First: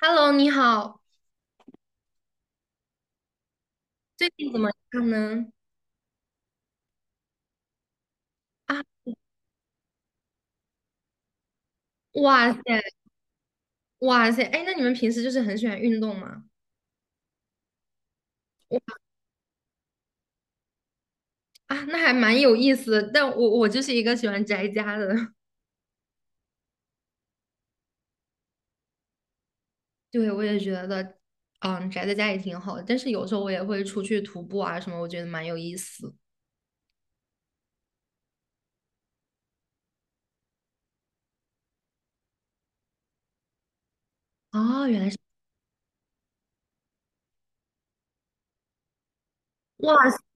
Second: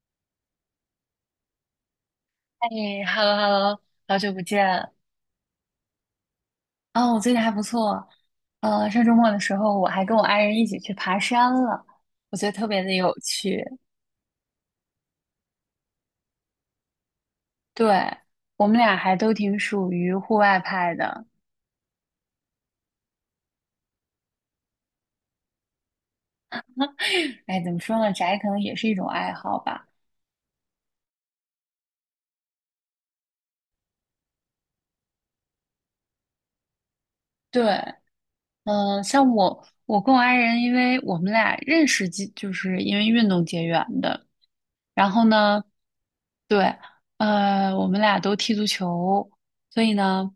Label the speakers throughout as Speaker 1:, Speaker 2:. Speaker 1: Hello，你好，
Speaker 2: 哎，hello hello，好
Speaker 1: 最
Speaker 2: 久不
Speaker 1: 近怎么
Speaker 2: 见。
Speaker 1: 样呢？
Speaker 2: 哦，我最近还不错。
Speaker 1: 啊，
Speaker 2: 上周末的时候，我还跟我爱人一起去爬山了，我觉
Speaker 1: 哇
Speaker 2: 得
Speaker 1: 塞，
Speaker 2: 特别的有趣。
Speaker 1: 哇塞，哎，那你们平时就是很喜欢运动吗？
Speaker 2: 对，我们
Speaker 1: 我
Speaker 2: 俩还都挺属于户外派的。
Speaker 1: 啊，那还蛮有意思的，但我就是一个喜欢宅家的。
Speaker 2: 哎，怎么说呢，宅可能也是一种爱好吧。
Speaker 1: 对，我也觉得，嗯，宅在家也挺好的，但是有时候我也会出去徒步啊什么，我觉得蛮有意思。
Speaker 2: 对，像我跟我爱人，因为我们俩认识就是因为运动结缘的。
Speaker 1: 哦，原来
Speaker 2: 然
Speaker 1: 是，
Speaker 2: 后呢，对，我们俩都踢足球，所
Speaker 1: 哇
Speaker 2: 以
Speaker 1: 塞，
Speaker 2: 呢，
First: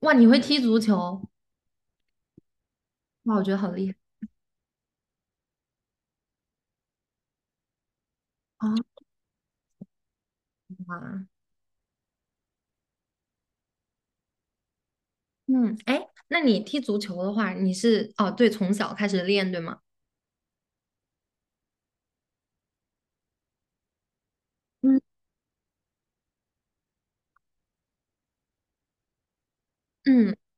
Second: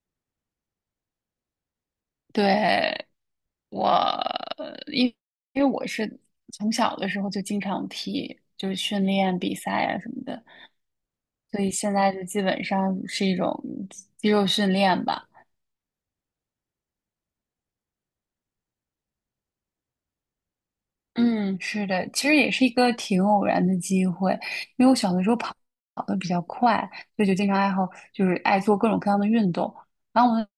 Speaker 1: 哇，你会踢足球？
Speaker 2: 对。
Speaker 1: 哇，我觉得好厉害
Speaker 2: 我因因为我是从小的时候就经常踢，就是
Speaker 1: 哦，
Speaker 2: 训练比赛啊什么的，
Speaker 1: 哇，
Speaker 2: 所以现在就基本上是一种肌肉训练吧。
Speaker 1: 嗯，哎，那你踢足球的话，你是哦，对，从小开始练，对吗？
Speaker 2: 嗯，是的，其实也是一个挺偶然的机会，因为我
Speaker 1: 嗯
Speaker 2: 小的时候跑的比较快，所以就经常爱好就是爱做各种各样的运动。然后
Speaker 1: 嗯，
Speaker 2: 我们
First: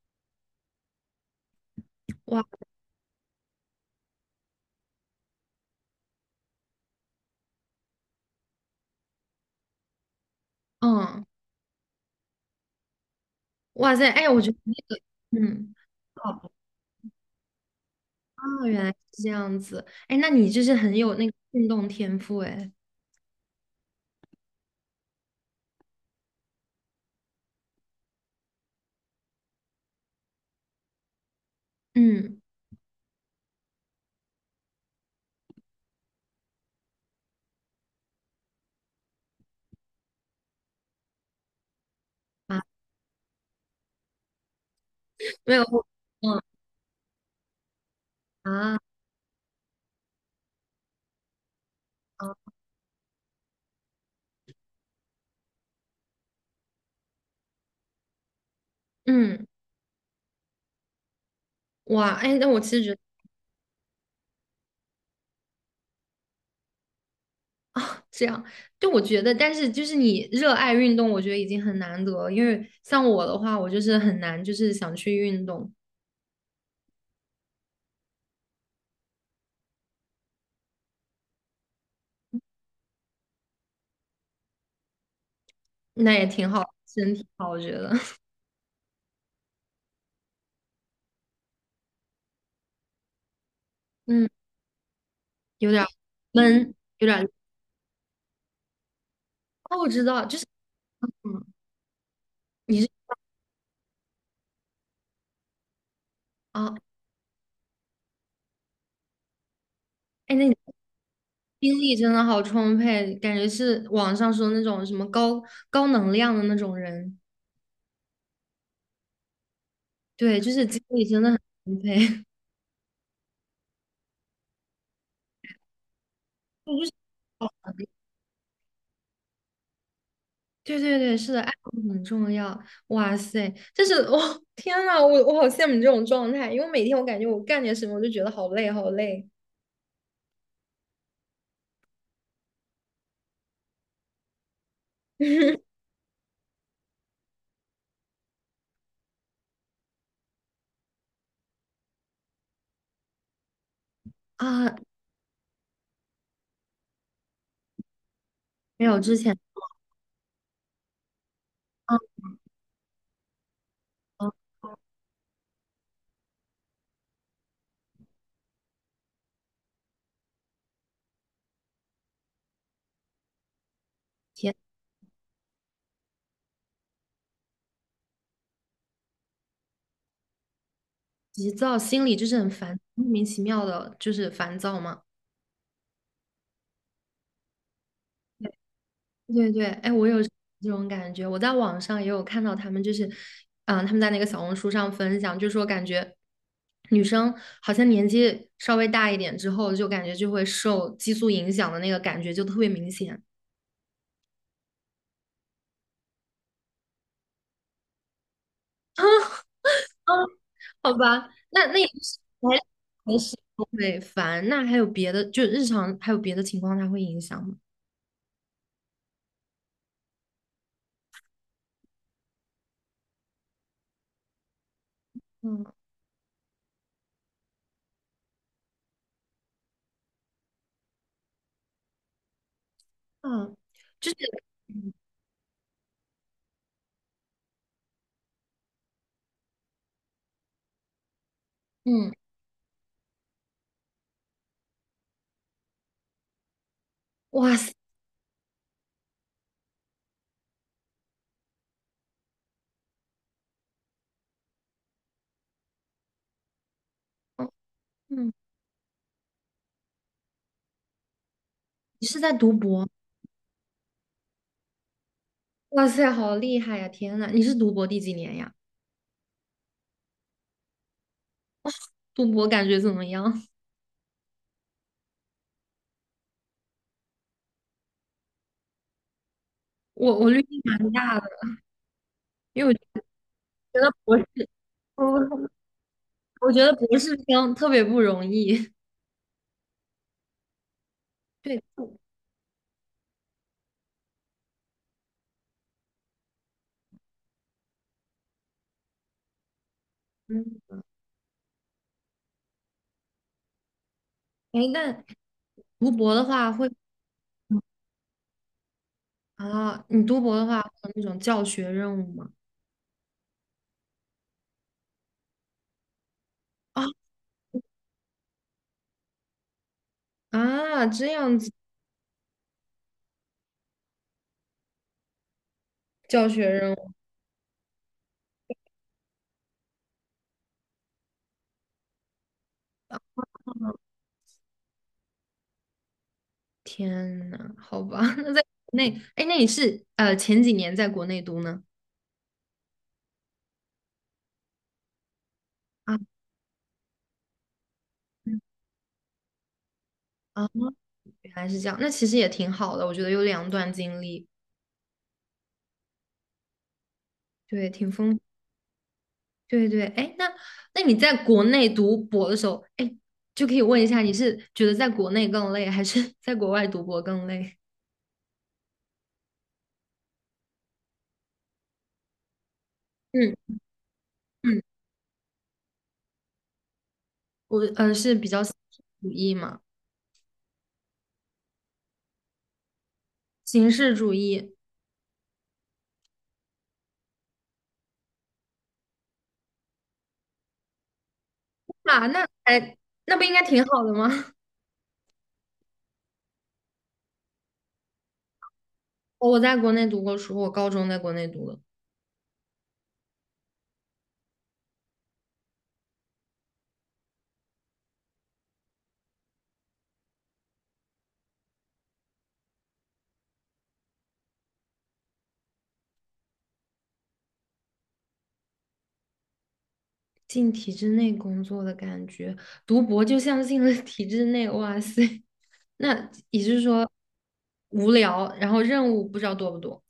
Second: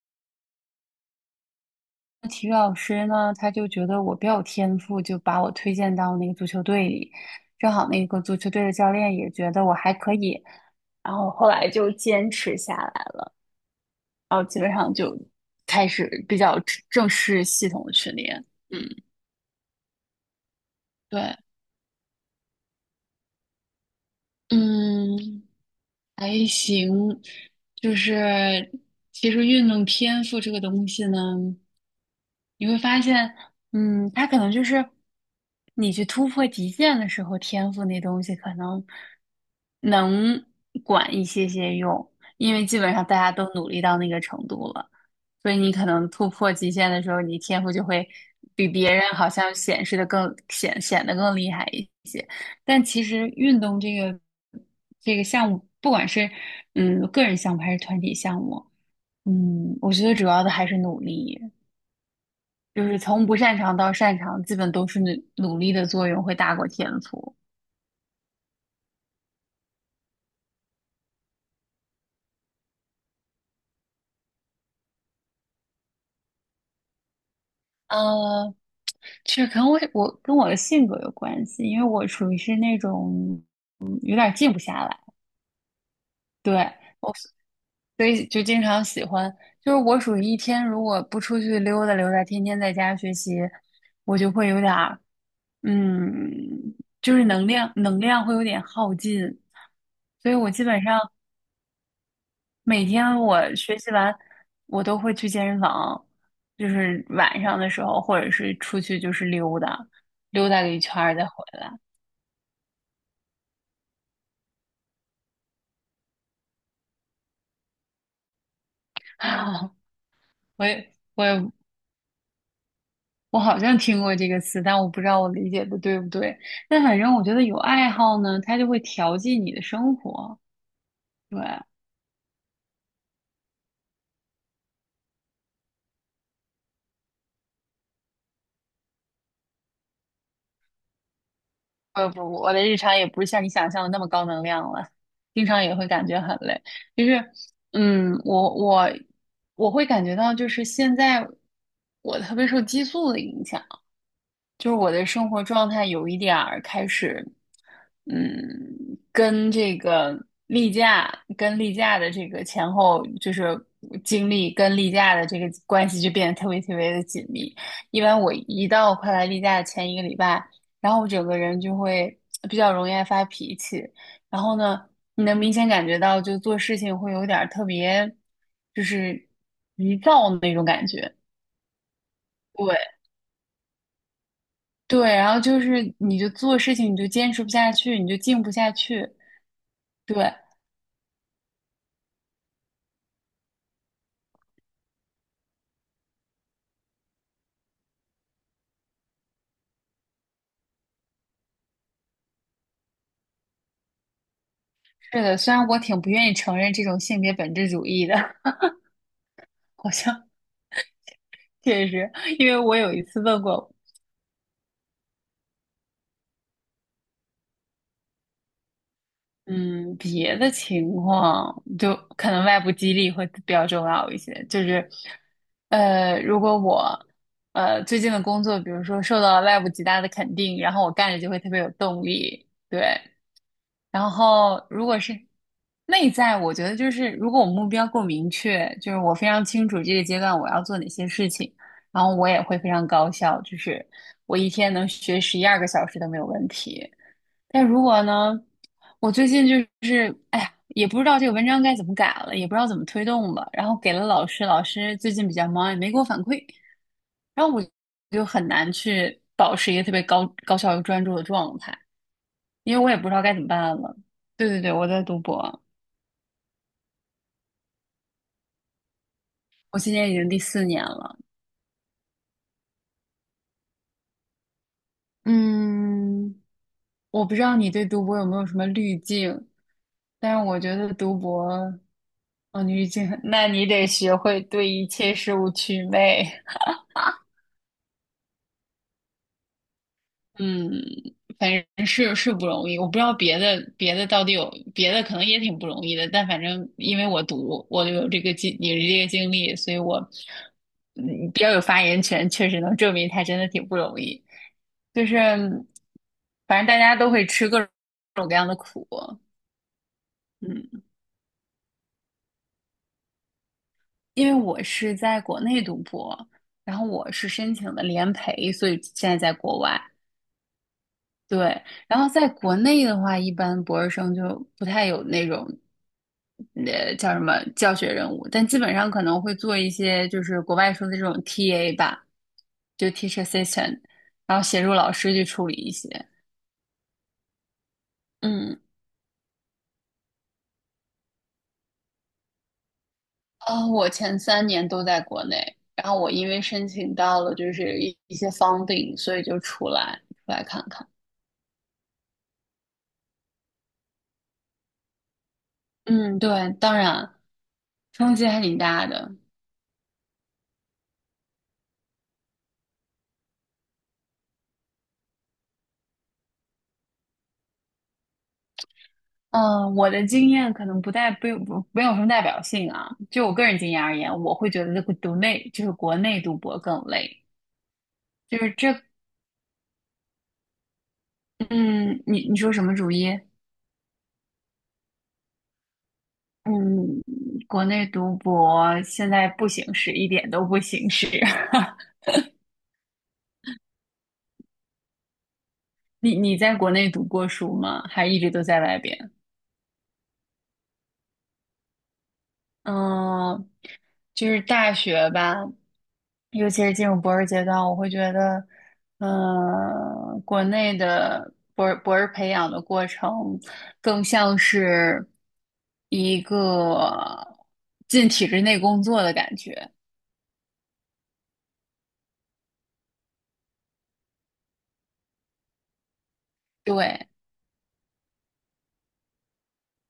Speaker 2: 的
Speaker 1: 哇，
Speaker 2: 体育老师呢，他就觉得我比较有天赋，就把我推荐到那个足球队里。正好那个足球队的教练也觉得我还可以，然
Speaker 1: 嗯。
Speaker 2: 后后来就坚持下来了，
Speaker 1: 哇塞，哎，
Speaker 2: 然
Speaker 1: 我
Speaker 2: 后
Speaker 1: 觉得
Speaker 2: 基本
Speaker 1: 那
Speaker 2: 上
Speaker 1: 个
Speaker 2: 就
Speaker 1: 嗯，
Speaker 2: 开始比
Speaker 1: 哦，
Speaker 2: 较正式系统的训练。
Speaker 1: 哦
Speaker 2: 嗯，
Speaker 1: 原来是这样子，哎，那你就是很有那个
Speaker 2: 对，
Speaker 1: 运动天赋，哎，
Speaker 2: 嗯，还行，就是其实运动天赋这个东西呢，
Speaker 1: 嗯，
Speaker 2: 你会发现，它可能就是你去突破极限的时候，天赋那东西可能能管一些些用，因
Speaker 1: 啊，
Speaker 2: 为基本上大家都努力到那个程度了，所
Speaker 1: 没
Speaker 2: 以
Speaker 1: 有，
Speaker 2: 你可能突
Speaker 1: 嗯
Speaker 2: 破极限的时候，你天赋就会比
Speaker 1: 啊
Speaker 2: 别人好像显示的更显显得更厉害一些。
Speaker 1: 啊，
Speaker 2: 但其实运动这个项目，不管是个人项目还是团体项目，
Speaker 1: 嗯，
Speaker 2: 我觉得主要的还是努力，
Speaker 1: 哇，哎，那我其实
Speaker 2: 就
Speaker 1: 觉得
Speaker 2: 是从不擅长到擅长，基本都是努力的作用会大过天赋。
Speaker 1: 啊，这样，就我觉得，但是就是你热爱运动，我觉得已经很难得了，因为像我的话，我就是很难，就是想去运动，
Speaker 2: 呃，其实可能我跟我的性格有关系，因为我属于是那种有点静不下来，
Speaker 1: 那也挺好，
Speaker 2: 对。
Speaker 1: 身体好，我觉得，
Speaker 2: 所以就经常喜欢，就是我属于一天如果不出去溜达溜达，天天在家学习，我
Speaker 1: 嗯，
Speaker 2: 就会有点儿，
Speaker 1: 有点儿闷，
Speaker 2: 嗯，
Speaker 1: 有
Speaker 2: 就
Speaker 1: 点
Speaker 2: 是
Speaker 1: 儿，
Speaker 2: 能量会有点耗尽，
Speaker 1: 哦，我知道，
Speaker 2: 所以
Speaker 1: 就是，
Speaker 2: 我基本上
Speaker 1: 嗯，你
Speaker 2: 每
Speaker 1: 是
Speaker 2: 天我学习完，我都会去健身房，就
Speaker 1: 啊。
Speaker 2: 是晚上的时候，或者是出去就是溜达，
Speaker 1: 哎，那
Speaker 2: 溜
Speaker 1: 你
Speaker 2: 达个一圈儿再回来。
Speaker 1: 精力真的好充沛，感觉是网上说那种什么高能量的那种人。对，就
Speaker 2: 我
Speaker 1: 是精
Speaker 2: 也
Speaker 1: 力真
Speaker 2: 我
Speaker 1: 的很
Speaker 2: 也
Speaker 1: 充沛。
Speaker 2: 我好像听过这个词，但我不知道我理解的对不对。
Speaker 1: 我
Speaker 2: 但
Speaker 1: 就是
Speaker 2: 反正我觉得有爱好呢，它就会调剂你的生活。
Speaker 1: 对对对，是
Speaker 2: 对，
Speaker 1: 的，爱好很重要。哇塞，但是我、哦天呐，我好羡慕你这种状态，因为每天我感觉我干点什么我就觉得好累好累
Speaker 2: 不不，我的日常也不是像你想象的那么高能量了，经常也会感觉很累。就是，嗯，我我我会感觉到，就是现在我特别受激素的影响。就
Speaker 1: 啊，
Speaker 2: 是我的生活状态有一点儿开始，
Speaker 1: 没有
Speaker 2: 嗯，
Speaker 1: 之前，
Speaker 2: 跟这个例假、跟例
Speaker 1: 啊
Speaker 2: 假的这个前后，就是经
Speaker 1: 啊，
Speaker 2: 历跟例假的这个关系就变得特别特别的紧密。一般我一到快来例假的前一个礼拜，然后我整个人就会比较容易爱发脾气，然
Speaker 1: 天，
Speaker 2: 后呢，你能明显感觉到就做事情会有点儿特别，就是急躁那种感觉。
Speaker 1: 急躁，心里就是很
Speaker 2: 对，
Speaker 1: 烦，莫名其妙的，就是烦躁
Speaker 2: 对，
Speaker 1: 嘛。
Speaker 2: 然后就是你就做事情你就坚持不下去，你就静不下去。
Speaker 1: 对对，哎，我有这
Speaker 2: 对，
Speaker 1: 种感觉，我在网上也有看到他们，就是，嗯、他们在那个小红书上分享，就说感觉女生好像年纪稍微大一点之后，就感觉就会受激素影响的那个感觉就特别明显，
Speaker 2: 是的，虽然我挺不愿意承认这种性别本质主义的，好像
Speaker 1: 好吧？那也
Speaker 2: 确
Speaker 1: 就
Speaker 2: 实，
Speaker 1: 是
Speaker 2: 因
Speaker 1: 还
Speaker 2: 为我有一
Speaker 1: 还
Speaker 2: 次
Speaker 1: 是
Speaker 2: 问过，
Speaker 1: 会烦，那还有别的，就日常还有别的情况，它会影响吗？
Speaker 2: 嗯，别的情况就可能外部激励会比较重要一些，就是，
Speaker 1: 嗯
Speaker 2: 如果我最近的工作，比如说受到了外部极大的肯定，然后我干着就会特别有动力，对，
Speaker 1: 嗯，
Speaker 2: 然
Speaker 1: 就是
Speaker 2: 后如
Speaker 1: 嗯
Speaker 2: 果是内在，我觉得就是如果我目标够明确，就是我非常清楚这个阶段我要做哪些事情，然
Speaker 1: 嗯
Speaker 2: 后我也会非常高效，就是我一天能学11、12个小时都没有问题。
Speaker 1: 哇
Speaker 2: 但
Speaker 1: 塞，
Speaker 2: 如果呢，我最近就是哎呀，也不知道这个文章该怎么改了，也不知道怎么推动了，然后给了老师，老师最近比较忙，也没给我反馈，然后
Speaker 1: 哦
Speaker 2: 我就
Speaker 1: 嗯，
Speaker 2: 很难去保持一个特别高效又专注的状态。
Speaker 1: 你是在读
Speaker 2: 因为
Speaker 1: 博？
Speaker 2: 我也不知道该怎么办了。对对对，我在读博，
Speaker 1: 哇塞，好厉害呀！天呐，你是读博第几年呀？
Speaker 2: 我今年已经第4年了。
Speaker 1: 读博感觉怎么样？
Speaker 2: 嗯，我不知道你对读博有没有什么滤镜，
Speaker 1: 我
Speaker 2: 但
Speaker 1: 滤
Speaker 2: 是
Speaker 1: 镜
Speaker 2: 我觉
Speaker 1: 蛮
Speaker 2: 得读
Speaker 1: 大的，
Speaker 2: 博，哦，
Speaker 1: 因为
Speaker 2: 滤
Speaker 1: 我
Speaker 2: 镜，那你
Speaker 1: 觉
Speaker 2: 得
Speaker 1: 得
Speaker 2: 学
Speaker 1: 博士，
Speaker 2: 会对一切事
Speaker 1: 我
Speaker 2: 物祛魅
Speaker 1: 我觉得 博士生特别不容易。
Speaker 2: 嗯，反
Speaker 1: 对，
Speaker 2: 正是不容易，我不知道别的到底有别的可能也挺不容易的，但反正因为我有这个经历，所以我
Speaker 1: 嗯，
Speaker 2: 比较有发言权，确实能证明它真的挺不容易。
Speaker 1: 哎，那
Speaker 2: 就是
Speaker 1: 读博的话
Speaker 2: 反正
Speaker 1: 会
Speaker 2: 大家都会吃各种各样的苦，
Speaker 1: 啊，你读博的话
Speaker 2: 嗯，
Speaker 1: 会有那种教学任务吗？
Speaker 2: 因为我是在国内读博，然
Speaker 1: 啊
Speaker 2: 后我是申请的联培，所以现在在国外。
Speaker 1: 啊，这样子
Speaker 2: 对，然后在国内的话，一般博士生就不太有那种，
Speaker 1: 教学任务，
Speaker 2: 叫什么教学任务，但基本上可能会做一些就是国外说的这种 TA 吧，就 teacher
Speaker 1: 哦
Speaker 2: assistant,然后协助老师去处理一些。
Speaker 1: 天呐，好吧，那在
Speaker 2: 嗯，
Speaker 1: 国内，哎，那你是前几年在国内读呢？
Speaker 2: 我前3年都在国内，然
Speaker 1: 啊
Speaker 2: 后我因为申请到了就是一些 funding,所以就出来
Speaker 1: 啊，哦
Speaker 2: 看看。
Speaker 1: 原来是这样，那其实也挺好的，我觉得有两段经历，
Speaker 2: 嗯，对，当然
Speaker 1: 对，挺
Speaker 2: 冲
Speaker 1: 丰。
Speaker 2: 击还挺大的。
Speaker 1: 对对，哎，那那你在国内读博的时候，哎，就可以问一下，你是觉得在国内更累，还是 在国外读博更累？
Speaker 2: 嗯，我的经验可能不代不不没有什么代表性啊。就我
Speaker 1: 嗯
Speaker 2: 个人经验而言，我会
Speaker 1: 嗯，
Speaker 2: 觉得这个就是国内读博更累。
Speaker 1: 我是比
Speaker 2: 就
Speaker 1: 较
Speaker 2: 是
Speaker 1: 形
Speaker 2: 这，
Speaker 1: 式主义嘛，
Speaker 2: 嗯，你说什么主意？
Speaker 1: 形式主义
Speaker 2: 嗯，国内读博现在不行使，一点都不行使。
Speaker 1: 啊，那哎，那不应该挺好的吗？
Speaker 2: 你在国内读过书吗？还一直都在外边？
Speaker 1: 我在国内读过书，我高中在国内读的，
Speaker 2: 嗯，就是大学吧，尤其是进入博士阶段，我会觉得，国内的博士培养的过程更像是一个进体制内工作的感觉。
Speaker 1: 进体制内工作的感觉，读博就像进了体制内，哇塞，那也就是说
Speaker 2: 对，
Speaker 1: 无聊，然后任务不知道多不多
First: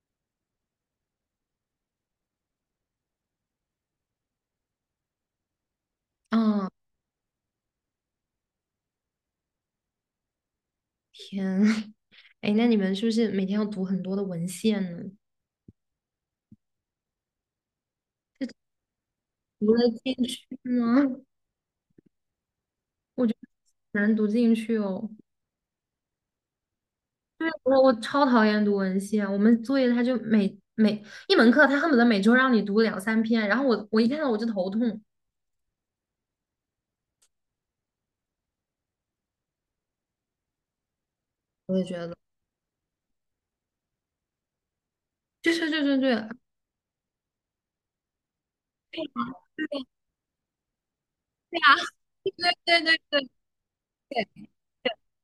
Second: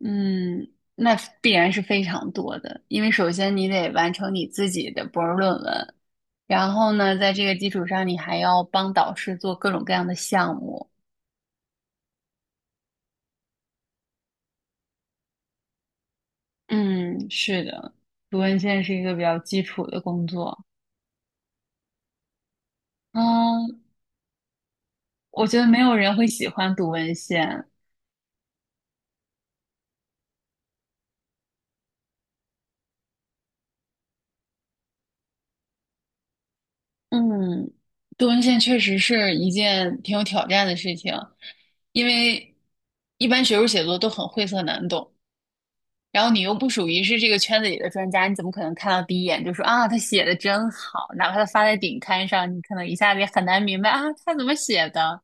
Speaker 2: 嗯，那必然是非常多的，因为首先你得完成你自己的博士论文，
Speaker 1: 啊？
Speaker 2: 然后呢，在这个基础上，你还要帮导师做各种各样的项目。
Speaker 1: 天，哎，那你们是不是每天要读很多的文献呢？
Speaker 2: 嗯，是的，读文献是一个比较基
Speaker 1: 读
Speaker 2: 础
Speaker 1: 得
Speaker 2: 的
Speaker 1: 进
Speaker 2: 工
Speaker 1: 去
Speaker 2: 作。
Speaker 1: 吗？我觉得
Speaker 2: 嗯，
Speaker 1: 很难读进去哦。
Speaker 2: 我觉得没有人会喜欢读文
Speaker 1: 对，
Speaker 2: 献。
Speaker 1: 我超讨厌读文献，我们作业他就每一门课，他恨不得每周让你读两三篇，然后我一看到我就头痛，
Speaker 2: 嗯，读文献确实是一件挺有挑战的事情，
Speaker 1: 我也觉
Speaker 2: 因
Speaker 1: 得，
Speaker 2: 为一般学术写作都很晦涩难懂。
Speaker 1: 对对对对
Speaker 2: 然
Speaker 1: 对
Speaker 2: 后你又不属于是这个圈子里的专家，你怎么可能看到第一眼就说啊，他写的真好？哪怕他发在顶刊上，你可能一下子也很难明白啊，他怎么写的？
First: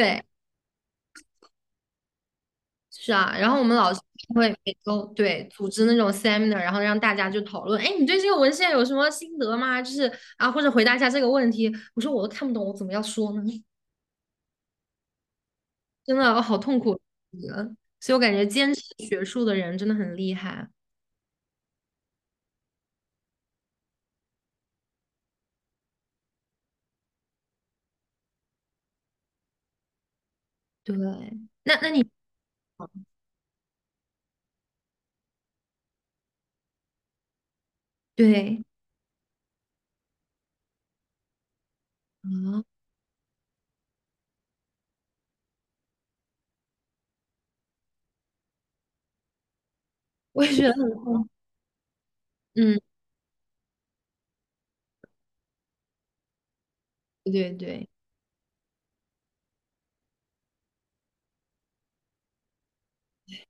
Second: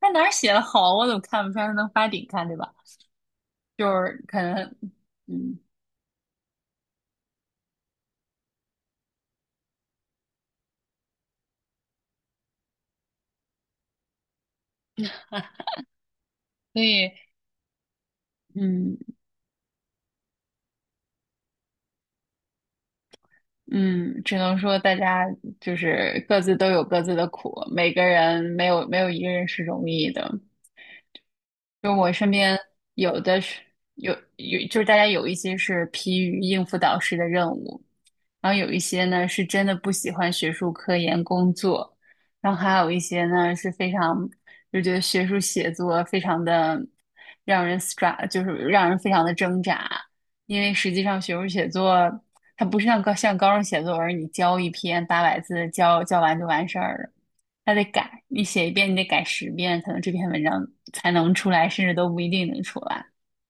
Speaker 2: 他哪儿写的好？我怎么看不出来他能发顶刊，对吧？
Speaker 1: 是啊。然后我们
Speaker 2: 就
Speaker 1: 老师
Speaker 2: 是可
Speaker 1: 会每
Speaker 2: 能，
Speaker 1: 周对
Speaker 2: 嗯，
Speaker 1: 组织那种 seminar，然后让大家就讨论，哎，你对这个文献有什么心得吗？就是啊，或者回答一下这个问题。我说我都看不懂，我怎么要说呢？真的哦好痛
Speaker 2: 所
Speaker 1: 苦，
Speaker 2: 以，
Speaker 1: 嗯所以我感觉坚持
Speaker 2: 嗯
Speaker 1: 学术的人真的很厉害。
Speaker 2: 嗯，只能说大家就是各自都有各自的苦，每个人没有没有一个人是容易的。
Speaker 1: 对，那那
Speaker 2: 就
Speaker 1: 你
Speaker 2: 我身边有的是就是大家有一些是疲于应付导师的任务，然后
Speaker 1: 对
Speaker 2: 有一些呢是真的不喜欢学术科研工作，然后
Speaker 1: 啊，
Speaker 2: 还有一些呢是非常就觉得学术写作非常的让人 stra，就是让人非常的挣扎，
Speaker 1: 我也
Speaker 2: 因
Speaker 1: 觉
Speaker 2: 为
Speaker 1: 得，
Speaker 2: 实际上学术写作它
Speaker 1: 嗯，
Speaker 2: 不是像高中写作文儿，你交一篇800字交完就完事儿了。
Speaker 1: 对对
Speaker 2: 他得
Speaker 1: 对，
Speaker 2: 改，你写一遍，你得改10遍，可能这篇文章才能出来，甚至都不一定能出来。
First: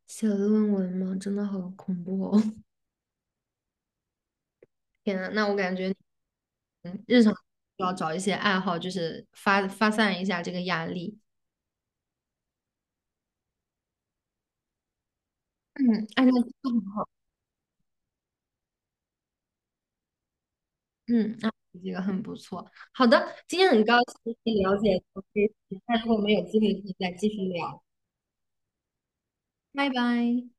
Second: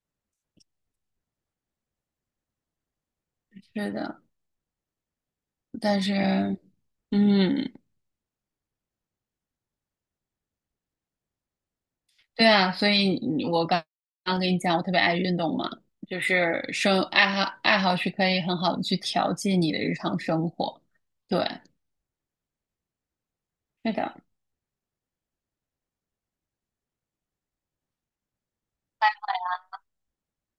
Speaker 1: 写论文嘛，真的好恐怖哦！
Speaker 2: 是的，
Speaker 1: 天呐，那我感觉，
Speaker 2: 但是，
Speaker 1: 嗯日常需
Speaker 2: 嗯，
Speaker 1: 要找一些爱好，就是发散一下这个压力。
Speaker 2: 对啊，所以我刚刚跟你讲，我特别爱运动嘛，
Speaker 1: 嗯，
Speaker 2: 就
Speaker 1: 哎，那这
Speaker 2: 是
Speaker 1: 个很好，
Speaker 2: 爱好是可以很好的去调剂你的日常生活。
Speaker 1: 嗯，
Speaker 2: 对，
Speaker 1: 那这个很不错。好的，今天很
Speaker 2: 是
Speaker 1: 高
Speaker 2: 的。
Speaker 1: 兴了解到这些，那如果我们有机会可以再继续聊，拜拜。